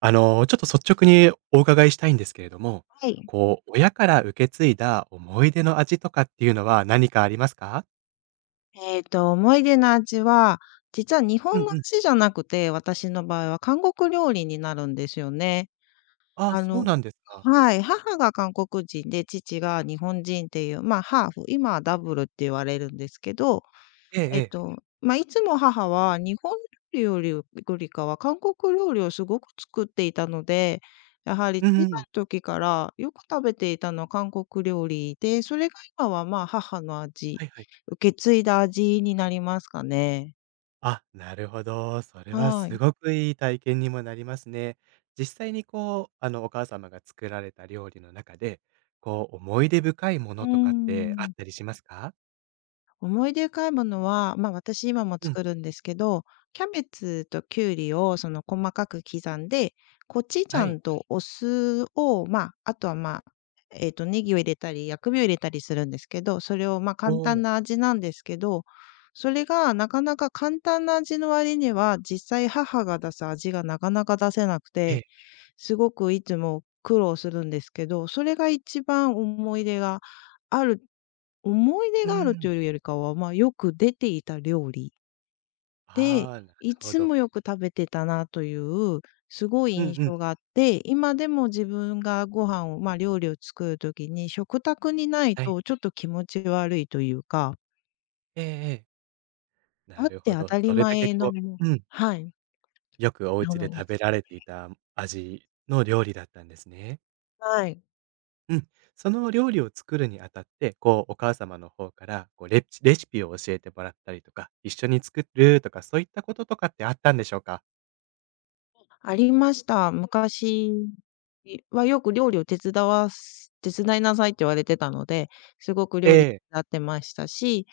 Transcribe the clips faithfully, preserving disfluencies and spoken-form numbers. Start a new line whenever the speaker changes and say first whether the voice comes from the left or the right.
right: あの、ちょっと率直にお伺いしたいんですけれども、
left: はい。
right: こう、親から受け継いだ思い出の味とかっていうのは何かありますか？
left: えっと、思い出の味は、実は日
right: う
left: 本
right: ん
left: の
right: うん。
left: 味じゃなくて、私の場合は韓国料理になるんですよね。
right: ああ、
left: あ
right: そう
left: の
right: なんですか。
left: はい、母が韓国人で、父が日本人っていう、まあ、ハーフ、今はダブルって言われるんですけど、
right: ええ
left: え
right: え
left: っ
right: え。
left: と、まあ、いつも母は日本料理よりよりかは韓国料理をすごく作っていたので、やはり
right: うん
left: 小
right: う
left: さ
right: ん。
left: い時からよく食べていたのは韓国料理で、それが今は、ま、母の味、
right: はいはい。
left: 受け継いだ味になりますかね。
right: あ、なるほど。それは
left: はい。
right: すごくいい体験にもなりますね。実際にこう、あの、お母様が作られた料理の中で、こう、思い出深いも
left: うー
right: のとかってあっ
left: ん。
right: たりしますか？
left: 思い出買い物は、まあ、私今も
right: うん、
left: 作るんですけど、キャベツときゅうりをその細かく刻んで、コチュジ
right: は
left: ャ
right: い。
left: ンとお酢を、まあ、あとは、まあ、えっと、ネギを入れたり、薬味を入れたりするんですけど、それを、まあ、
right: お
left: 簡単
right: お、
left: な味なんですけど、それがなかなか簡単な味の割には、実際母が出す味がなかなか出せなく
right: え
left: て、
right: え。
left: すごくいつも苦労するんですけど、それが一番思い出がある思い出
right: う
left: があると
right: ん。
left: いうよりかは、まあ、よく出ていた料理で、
right: ああ、なる
left: い
right: ほ
left: つ
right: ど。
left: もよく食べてたなという、すごい
right: うん
left: 印
right: うん。
left: 象があって、今でも自分がご飯を、まあ、料理を作る時に、食卓にない
right: はい。
left: とちょっと気持ち悪いというか、
right: ええええ。
left: あ
right: な
left: っ
right: る
left: て
right: ほ
left: 当
right: ど。
left: たり
right: それだけ
left: 前の
right: こ
left: も
right: ううん、
left: はい。
right: よくお家
left: もの
right: で
left: で
right: 食
left: す
right: べ
left: ね。
right: られていた味の料理だったんですね。
left: はい。
right: うん。その料理を作るにあたって、こうお母様の方から、こうレシレシピを教えてもらったりとか、一緒に作るとか、そういったこととかってあったんでしょうか？
left: ありました。昔はよく料理を手伝わす手伝いなさいって言われてたので、すごく
right: え
left: 料理
right: え。
left: なってましたし、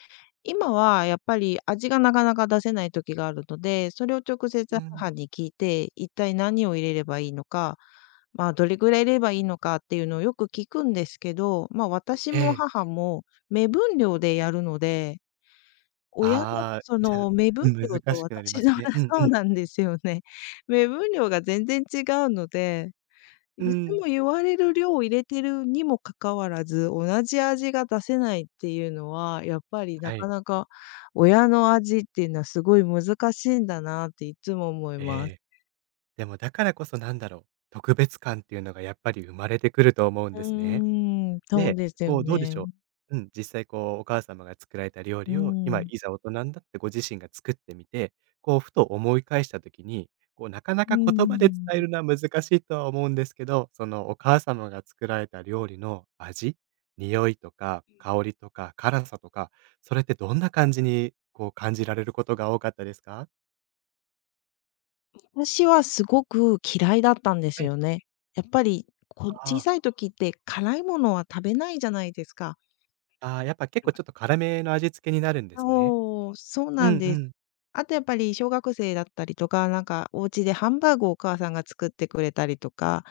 left: 今はやっぱり味がなかなか出せない時があるので、それを直接
right: うん。
left: 母に聞いて、一体何を入れればいいのか、まあ、どれぐらい入れればいいのかっていうのをよく聞くんですけど、まあ、私
right: え
left: も
right: え。
left: 母も目分量でやるので親の
right: ああー、
left: そ
right: じゃ
left: の
right: あ、
left: 目分
right: うん、
left: 量
right: 難
left: と
right: しくなりま
left: 私
right: す
left: の
right: ね。う ん
left: そ
right: う
left: う
right: ん。
left: なんですよね。目分量が全然違うので、
right: う
left: いつ
right: ん。
left: も言われる量を入れてるにもかかわらず、同じ味が出せないっていうのは、やっぱりな
right: は
left: か
right: い。
left: なか親の味っていうのはすごい難しいんだなっていつも思い
right: え
left: ます。
right: え。でもだからこそなんだろう、特別感っていうのがやっぱり生まれてくると思うん
left: う
right: ですね。
left: ーん、そう
right: で、
left: ですよ
right: こう、どうでし
left: ね。
right: ょう。うん、実際こう、お母様が作られた料
left: う
right: 理を、今
left: ん。
right: いざ大人になってご自身が作ってみて、こう、ふと思い返した時に、こう、なかなか
left: う
right: 言葉で伝
left: ん。
right: えるのは難しいとは思うんですけど、そのお母様が作られた料理の味、匂いとか香りとか辛さとか、それってどんな感じに、こう、感じられることが多かったですか？
left: 私はすごく嫌いだったんです
right: はい。
left: よね。やっぱり、こ
right: あ
left: 小
right: あ、
left: さい時って辛いものは食べないじゃないですか。
right: ああ、やっぱ結構ちょっと辛めの味付けになるんですね。
left: そう、そう
right: う
left: な
right: んう
left: んです。
right: ん。
left: あとやっぱり小学生だったりとか、なんかお家でハンバーグをお母さんが作ってくれたりとか、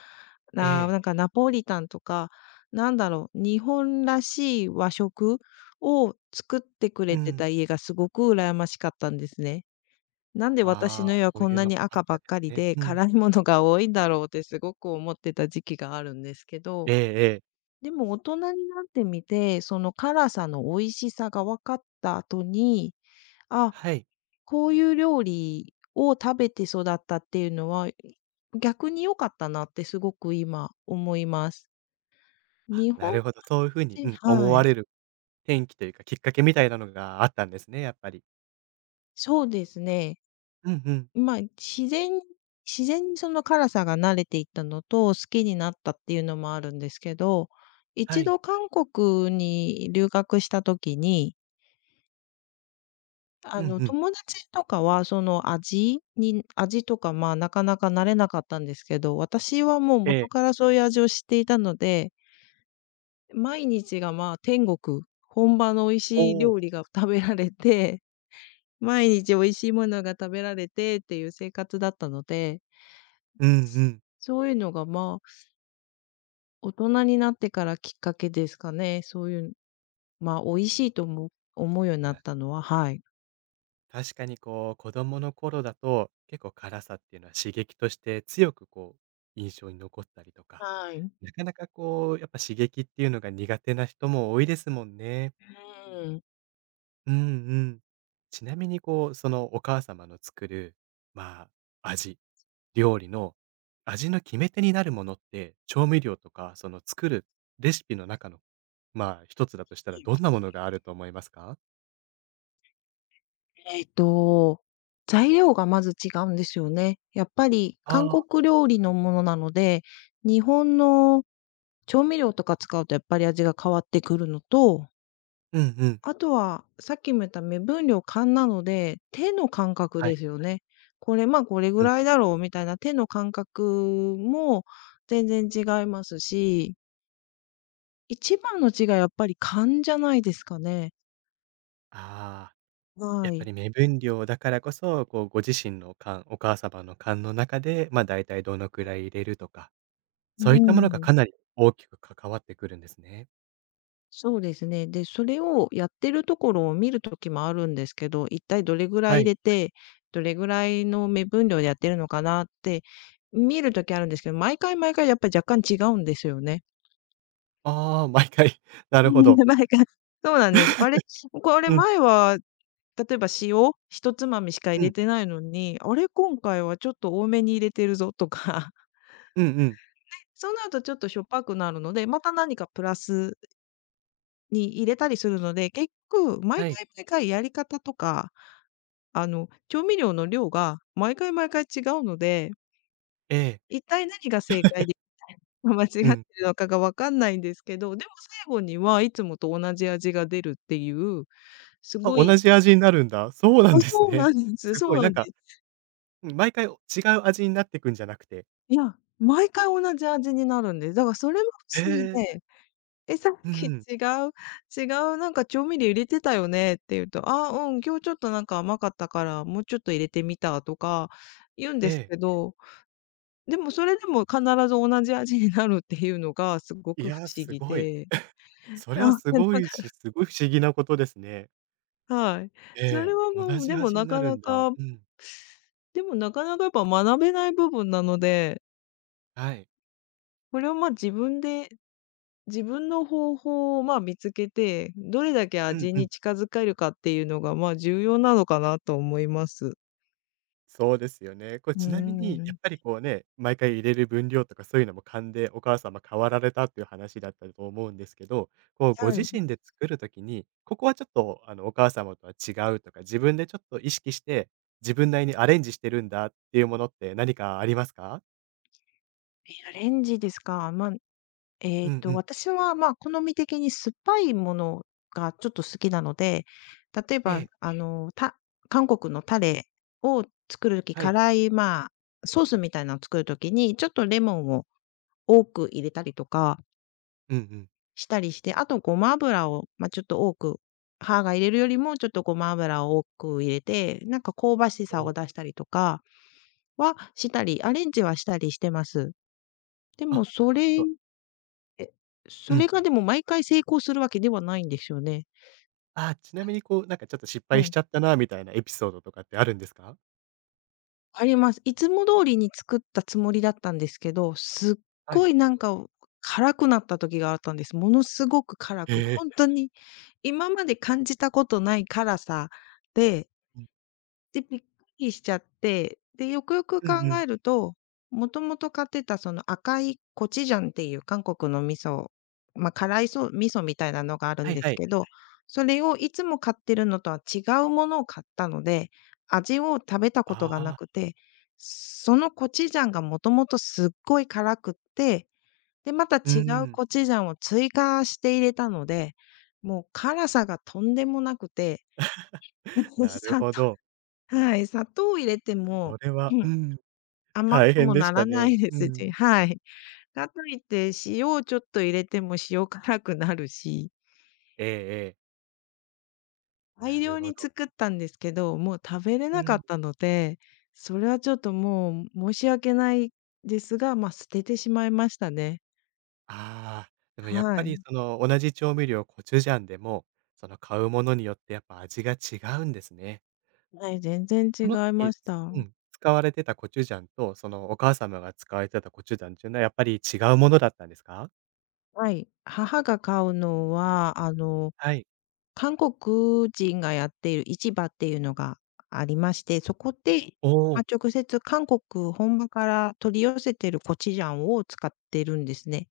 right: え
left: な
right: え。
left: なんかナポリタンとか、なんだろう、日本らしい和食を作ってくれ
right: う
left: て
right: ん。
left: た家がすごく羨ましかったんですね。なんで私
right: ああ、
left: の家は
right: そう
left: こん
right: いう
left: な
right: の
left: に
right: もあっ
left: 赤ば
right: た
left: っ
right: ん
left: かり
right: ですね。
left: で、
right: うん。
left: 辛いものが多いんだろうってすごく思ってた時期があるんですけど、
right: ええええ。
left: でも大人になってみて、その辛さの美味しさが分かった後に、あ、
right: はい。
left: こういう料理を食べて育ったっていうのは、逆に良かったなってすごく今思います。
right: あ、
left: 日
right: な
left: 本
right: るほど、そういう風に、
left: 人。
right: うん、思
left: は
right: わ
left: い。
right: れる転機というか、きっかけみたいなのがあったんですね、やっぱり。
left: そうですね。
right: うんうん。
left: まあ、自然に自然にその辛さが慣れていったのと、好きになったっていうのもあるんですけど、
right: は
left: 一
right: い。
left: 度韓国に留学した時に、あ
right: うん
left: の、
right: うん。
left: 友達とかはその味に味とか、まあ、なかなか慣れなかったんですけど、私はもう
right: え
left: 元か
right: え。
left: らそういう味を知っていたので、毎日が、まあ、天国、本場の美味
right: お
left: しい
right: お。
left: 料理が食べられて、毎日美味しいものが食べられてっていう生活だったので、
right: うんうん。
left: そういうのが、まあ、大人になってからきっかけですかね。そういう、まあ、美味しいと思う思うようにな
right: な
left: っ
right: る
left: たのは、はい。
right: 確かにこう、子供の頃だと、結構辛さっていうのは刺激として強くこう、印象に残ったりとか、
left: はい。
right: なかなかこう、やっぱ刺激っていうのが苦手な人も多いですもんね。
left: うん。
right: うんうん。ちなみにこう、そのお母様の作る、まあ、味、料理の味の決め手になるものって、調味料とか、その作るレシピの中の、まあ、一つだとしたらどんなものがあると思いますか？
left: えっと、材料がまず違うんですよね。やっぱり韓
right: ああ。
left: 国料理のものなので、日本の調味料とか使うとやっぱり味が変わってくるのと、
right: うんうん。
left: あとは、さっきも言った目分量勘なので、手の感覚
right: は
left: で
right: い。
left: すよね。これ、ま、あこれぐ
right: うん。
left: らいだろうみたいな手の感覚も全然違いますし、一番の違いはやっぱり勘じゃないですかね。
right: ああ、や
left: は
right: っぱ
left: い。
right: り目分量だからこそ、こうご自身の勘、お母様の勘の中で、まあ、だいたいどのくらい入れるとか、
left: う
right: そういったものが
left: ん。
right: かなり大きく関わってくるんですね。
left: そうですね。で、それをやってるところを見るときもあるんですけど、一体どれぐら
right: は
left: い入
right: い。
left: れて、どれぐらいの目分量でやってるのかなって見るときあるんですけど、毎回毎回やっぱり若干違うんですよね。
right: ああ、毎回。なるほ
left: 前
right: ど。
left: がそうなんです。あれ、これ
right: うん、
left: 前は、例えば塩、一つまみしか
right: う
left: 入れ
right: ん、
left: てないのに、あれ、今回はちょっと多めに入れてるぞとか、
right: うんうん。
left: そうなるとちょっとしょっぱくなるので、また何かプラスに入れたりするので、結局毎
right: はい。
left: 回毎回やり方とか、あの、調味料の量が毎回毎回違うので、
right: ええ、
left: 一体何が正解で、間違って
right: う
left: る
right: ん。
left: のかがわかんないんですけど、でも最後にはいつもと同じ味が出るっていう、す
right: あ、
left: ごい。
right: 同じ味になるんだ。そうな
left: あ、
right: んです
left: そうな
right: ね。
left: んで す。
right: す
left: そ
right: ごい
left: うな
right: なん
left: んで
right: か、
left: す。
right: うん、毎回違う味になってくんじゃなくて。
left: いや、毎回同じ味になるんです。だからそれも
right: へ
left: 不思議
right: え、
left: で、「え、さっ
right: う
left: き違
right: ん
left: う違うなんか調味料入れてたよね」って言うと、「あ、うん、今日ちょっとなんか甘かったから、もうちょっと入れてみた」とか言うん
right: え
left: です
right: え。
left: けど、でもそれでも必ず同じ味になるっていうのがすご
right: い
left: く不
right: や、
left: 思
right: す
left: 議
right: ごい。
left: で。
right: それは
left: あ、
right: す
left: だ
right: ごいし、
left: か
right: すごい不思議なことですね。
left: らはい。それ
right: ええ、
left: は
right: 同
left: もう、で
right: じ
left: も
right: 味に
left: な
right: な
left: か
right: る
left: な
right: んだ。
left: か
right: うん。
left: でもなかなかやっぱ学べない部分なので、
right: はい。
left: これをま、自分で自分の方法を、まあ、見つけて、どれだけ
right: うん
left: 味
right: う
left: に
right: ん。
left: 近づけるかっていうのが、まあ、重要なのかなと思います。
right: そうですよね。これ
left: うー
right: ちなみに、や
left: ん。
right: っぱりこうね、毎回入れる分量とかそういうのも勘でお母様変わられたっていう話だったと思うんですけど、こうご
left: は
right: 自
left: い。
right: 身で作るときに、ここはちょっとあのお母様とは違うとか、自分でちょっと意識して、自分なりにアレンジしてるんだっていうものって何かありますか？
left: え、アレンジですか。まあ、え
right: う
left: っ
right: んう
left: と、
right: ん。
left: 私は、まあ、好み的に酸っぱいものがちょっと好きなので、例え
right: え
left: ば、
right: え、
left: あの、た韓国のタレを作るとき
right: はい。
left: 辛い、まあ、ソースみたいなのを作るときに、ちょっとレモンを多く入れたりとか
right: うんうん。
left: したりして、あとごま油を、まあ、ちょっと多く、歯が入れるよりもちょっとごま油を多く入れて、なんか香ばしさ
right: お
left: を
right: お、
left: 出したりとかはしたり、アレンジはしたりしてます。でも
right: あ、な
left: そ
right: るほ
left: れ
right: ど。
left: え、そ
right: う
left: れ
right: ん。
left: がでも毎回成功するわけではないんですよね。
right: あ、ちなみにこうなんかちょっと失
left: は
right: 敗し
left: い。
right: ちゃったなみたいなエピソードとかってあるんですか？
left: あります。いつも通りに作ったつもりだったんですけど、すっ
right: は
left: ご
right: い。
left: いなんか辛くなった時があったんです。ものすごく辛く、
right: へえ。
left: 本当に今まで感じたことない辛さで
right: うん。
left: で、びっくりしちゃって、で、よくよく
right: う
left: 考
right: んう
left: え
right: ん。
left: ると、もともと買ってたその赤いコチュジャンっていう韓国の味噌、ま、辛いそう味噌みたいなのがある
right: は
left: ん
right: い
left: で
right: は
left: す
right: い。
left: けど、それをいつも買ってるのとは違うものを買ったので、味を食べたこと
right: あ
left: がな
right: あ。
left: くて、そのコチュジャンがもともとすっごい辛くって、で、また
right: うー
left: 違う
right: ん。
left: コチュジャンを追加して入れたので、もう辛さがとんでもなくて、
right: なる
left: さ
right: ほど。
left: はい、砂糖を入れても、
right: これは、
left: う
right: う
left: ん、
right: ん、
left: 甘
right: 大
left: く
right: 変
left: も
right: でし
left: な
right: た
left: らな
right: ね。
left: いで
right: う
left: すし、
right: ん。
left: はい。かといって塩をちょっと入れても塩辛くなるし、
right: ええええ。
left: 大
right: なる
left: 量
right: ほ
left: に
right: ど。
left: 作ったんですけど、もう食べれ
right: う
left: なかっ
right: ん。
left: たので、それはちょっともう申し訳ないですが、ま、捨ててしまいましたね。
right: ああ、でもやっ
left: は
right: ぱり
left: い。
right: その同じ調味料、コチュジャンでも、その買うものによってやっぱ味が違うんですね。
left: はい、全然違
right: その
left: いま
right: 時、
left: した。
right: うん、使われてたコチュジャンと、そのお母様が使われてたコチュジャンっていうのはやっぱり違うものだったんですか？
left: はい。母が買うのは、あの
right: はい。
left: 韓国人がやっている市場っていうのがありまして、そこで、
right: お
left: ま、
right: お。
left: 直接韓国本場から取り寄せてるコチュジャンを使ってるんですね。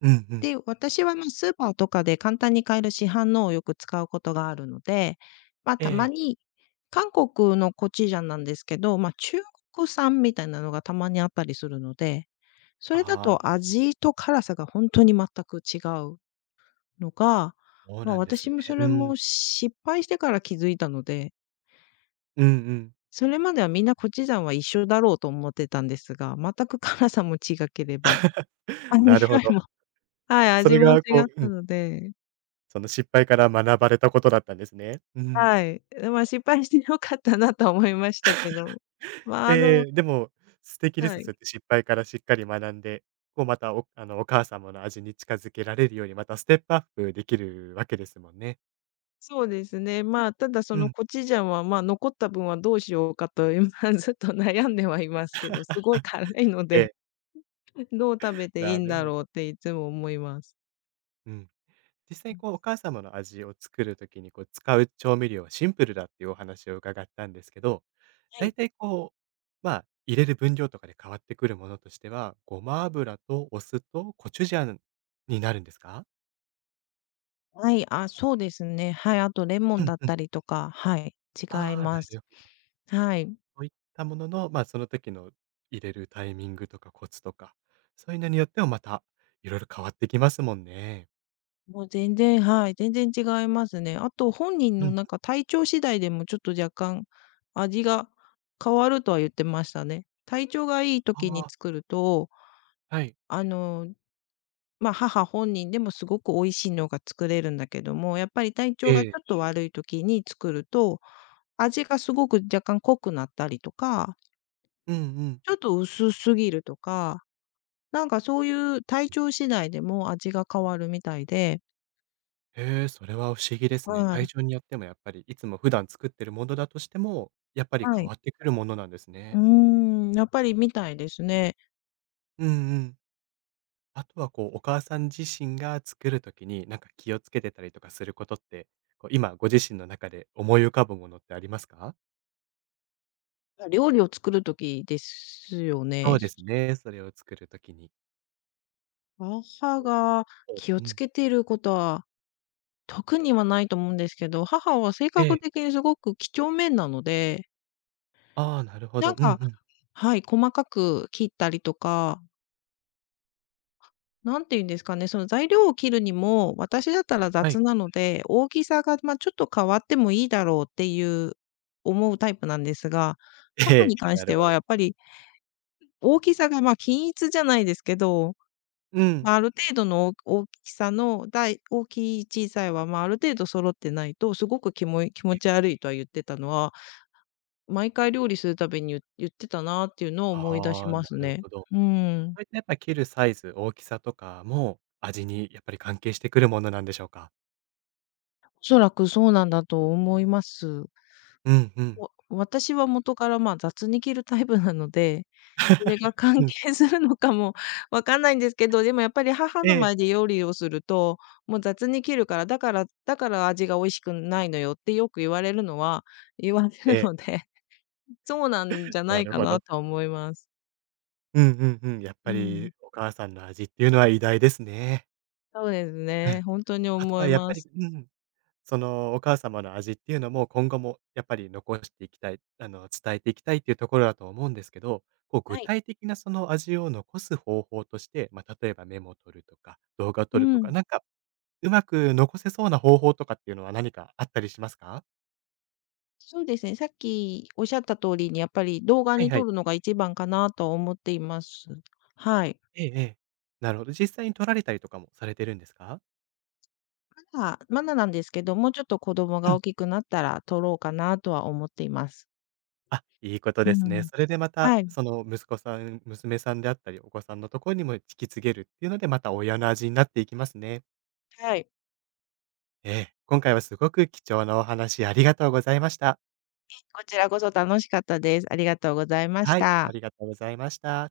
right: うんうん。
left: で、私は、ま、スーパーとかで簡単に買える市販のをよく使うことがあるので、ま、
right: え
left: たま
right: え。
left: に韓国のコチュジャンなんですけど、ま、中国産みたいなのがたまにあったりするので、それだ
right: あ
left: と
right: あ、
left: 味と辛さがほんとに全く違うのが、
right: そう
left: まあ、
right: なんです
left: 私
right: ね。
left: もそ
right: う
left: れ
right: ん。
left: も失敗してから気づいたので、
right: うんうん。
left: それまではみんなコチュジャンは一緒だろうと思ってたんですが、全く辛さも違ければ、あ、匂
right: なるほ
left: い
right: ど。
left: もはい、
right: そ
left: 味
right: れ
left: も違
right: が
left: っ
right: こうう
left: た
right: ん。
left: ので、
right: その失敗から学ばれたことだったんですね。うん。
left: はい。で、まあ、失敗して良かったなとは思いましたけど、まあ、あの
right: ええ、でも、素敵で
left: は
right: す。そ
left: い、
right: うやって失敗からしっかり学んで、こうまた、おあの、お母様の味に近づけられるように、またステップアップできるわけですもんね。
left: そうですね。まあ、ただそ
right: う
left: の
right: ん。
left: コチュジャンは、まあ、残った分はどうしようかと今ずっと悩んではいますけど、すごい辛いの
right: え
left: で、
right: え、
left: どう食べていい
right: な
left: ん
right: る
left: だ
right: ほど。
left: ろうっていつも思います。
right: うん。実際こう、お母様の味を作る時に、こう、使う調味料はシンプルだっていうお話を伺ったんですけど、
left: は
right: だい
left: い。
right: たいこう、まあ、入れる分量とかで変わってくるものとしては、ごま油とお酢とコチュジャンになるんですか？
left: はい、あ、そうですね。はい、あとレモ
right: う
left: ン
right: ん
left: だっ
right: うん。
left: たりとか、はい、違い
right: ああ、な
left: ます。
right: るほど。
left: はい、
right: そういったものの、まあ、その時の入れるタイミングとかコツとか、そういうのによってもまたいろいろ変わってきますもんね。
left: もう全然、はい、全然違いますね。あと本人
right: う
left: の
right: ん。
left: なんか体調次第でもちょっと若干味が変わるとは言ってましたね。体調がいい時
right: あ
left: に
right: あ、
left: 作ると、
right: はい。
left: あの、ま、母本人でもすごく美味しいのが作れるんだけども、やっぱり体
right: え
left: 調がち
right: え。
left: ょっと悪い時に作ると、味がすごく若干濃くなったりとか、
right: うんうん。
left: ちょっと薄すぎるとかなんかそういう体調次第でも味が変わるみたいで、
right: へえ、それは不思議ですね。
left: は
right: 体
left: い。
right: 調によってもやっぱりいつも普段作ってるものだとしても、やっぱり
left: は
right: 変
left: い。
right: わってくるものなんです
left: うー
right: ね。
left: ん、やっぱりみたいですね。
right: うんうん。あとはこう、お母さん自身が作る時に、なんか気をつけてたりとかすることって、こう、今ご自身の中で思い浮かぶものってありますか？
left: 料理を作る時ですよ
right: そ
left: ね。
right: うですね、それを作る時に。
left: 母が
right: そうで
left: 気
right: す。
left: を
right: う
left: つ
right: ん。
left: けていることは、特にはないと思うんですけど、母は性
right: え
left: 格
right: え。
left: 的にすごく几帳面なので、
right: ああ、なるほ
left: な
right: ど。
left: ん
right: うん
left: か
right: うん。
left: はい、細かく切ったりとかなんて言うんですかね、その材料を切るにも、私だったら
right: は
left: 雑
right: い。
left: なので、大きさが、ま、ちょっと変わってもいいだろうっていう思うタイプなんですが、
right: え
left: 母
right: え、
left: に関し
right: な
left: て
right: るほ
left: は
right: ど。
left: やっぱり大きさが、ま、均一じゃないですけど、
right: うん。
left: ま、ある程度のお大きさの大大きい小さいは、ま、ある程度揃ってないと、すごくきもい気持ち悪いとは言ってたのは、毎回料理するたびにゆ言ってたなっていうのを思い出し
right: ああ、
left: ま
right: な
left: す
right: る
left: ね。
right: ほど。
left: うーん。
right: そういったやっぱ切るサイズ、大きさとかも、味にやっぱり関係してくるものなんでしょうか？
left: おそらくそうなんだと思います。
right: うんうん。
left: もう、私は元から、ま、雑に着るタイプなので、それが関
right: うん。
left: 係するのかもわかんないんですけど、でもやっぱり母の
right: ええ、
left: 前で料理をすると、もう雑に切るから、だからだから味が美味しくないのよってよく言われるのは言われ
right: え
left: る
right: え、
left: ので、そうなんじゃな
right: な
left: い
right: る
left: か
right: ほ
left: な
right: ど。
left: とは思います。
right: うんうんうん。やっ
left: う
right: ぱ
left: ん。
right: りお母さんの味っていうのは偉大ですね。
left: そうです
right: う
left: ね、
right: ん。
left: ほんとに
right: あと
left: 思い
right: はやっ
left: ま
right: ぱり
left: す。
right: うん。そのお母様の味っていうのも、今後もやっぱり残していきたい、あの、伝えていきたいっていうところだと思うんですけど、こう具
left: はい。
right: 体的なその味を残す方法として、まあ、例えばメモを取るとか、動画を
left: う
right: 撮るとか、
left: ん。
right: なんかうまく残せそうな方法とかっていうのは何かあったりしますか？
left: そうですね、さっきおっしゃった通りにやっぱり動画
right: はい
left: に
right: は
left: 撮
right: い。
left: るのが一番かなと思っています。はい。
right: ええええ。なるほど。実際に撮られたりとかもされてるんですか？
left: まだまだなんですけど、もうちょっと子供
right: う
left: が
right: ん。
left: 大きくなったら取ろうかなとは思っています。
right: あ、いいこと
left: う
right: ですね。
left: ん。
right: それでまた、
left: はい、
right: その息子さん、娘さんであったり、お子さんのところにも引き継げるっていうので、また親の味になっていきますね。
left: はい。
right: ええ、今回はすごく貴重なお話ありがとうございました。
left: こちらこそ楽しかったです。ありがとうございまし
right: はい。
left: た。
right: ありがとうございました。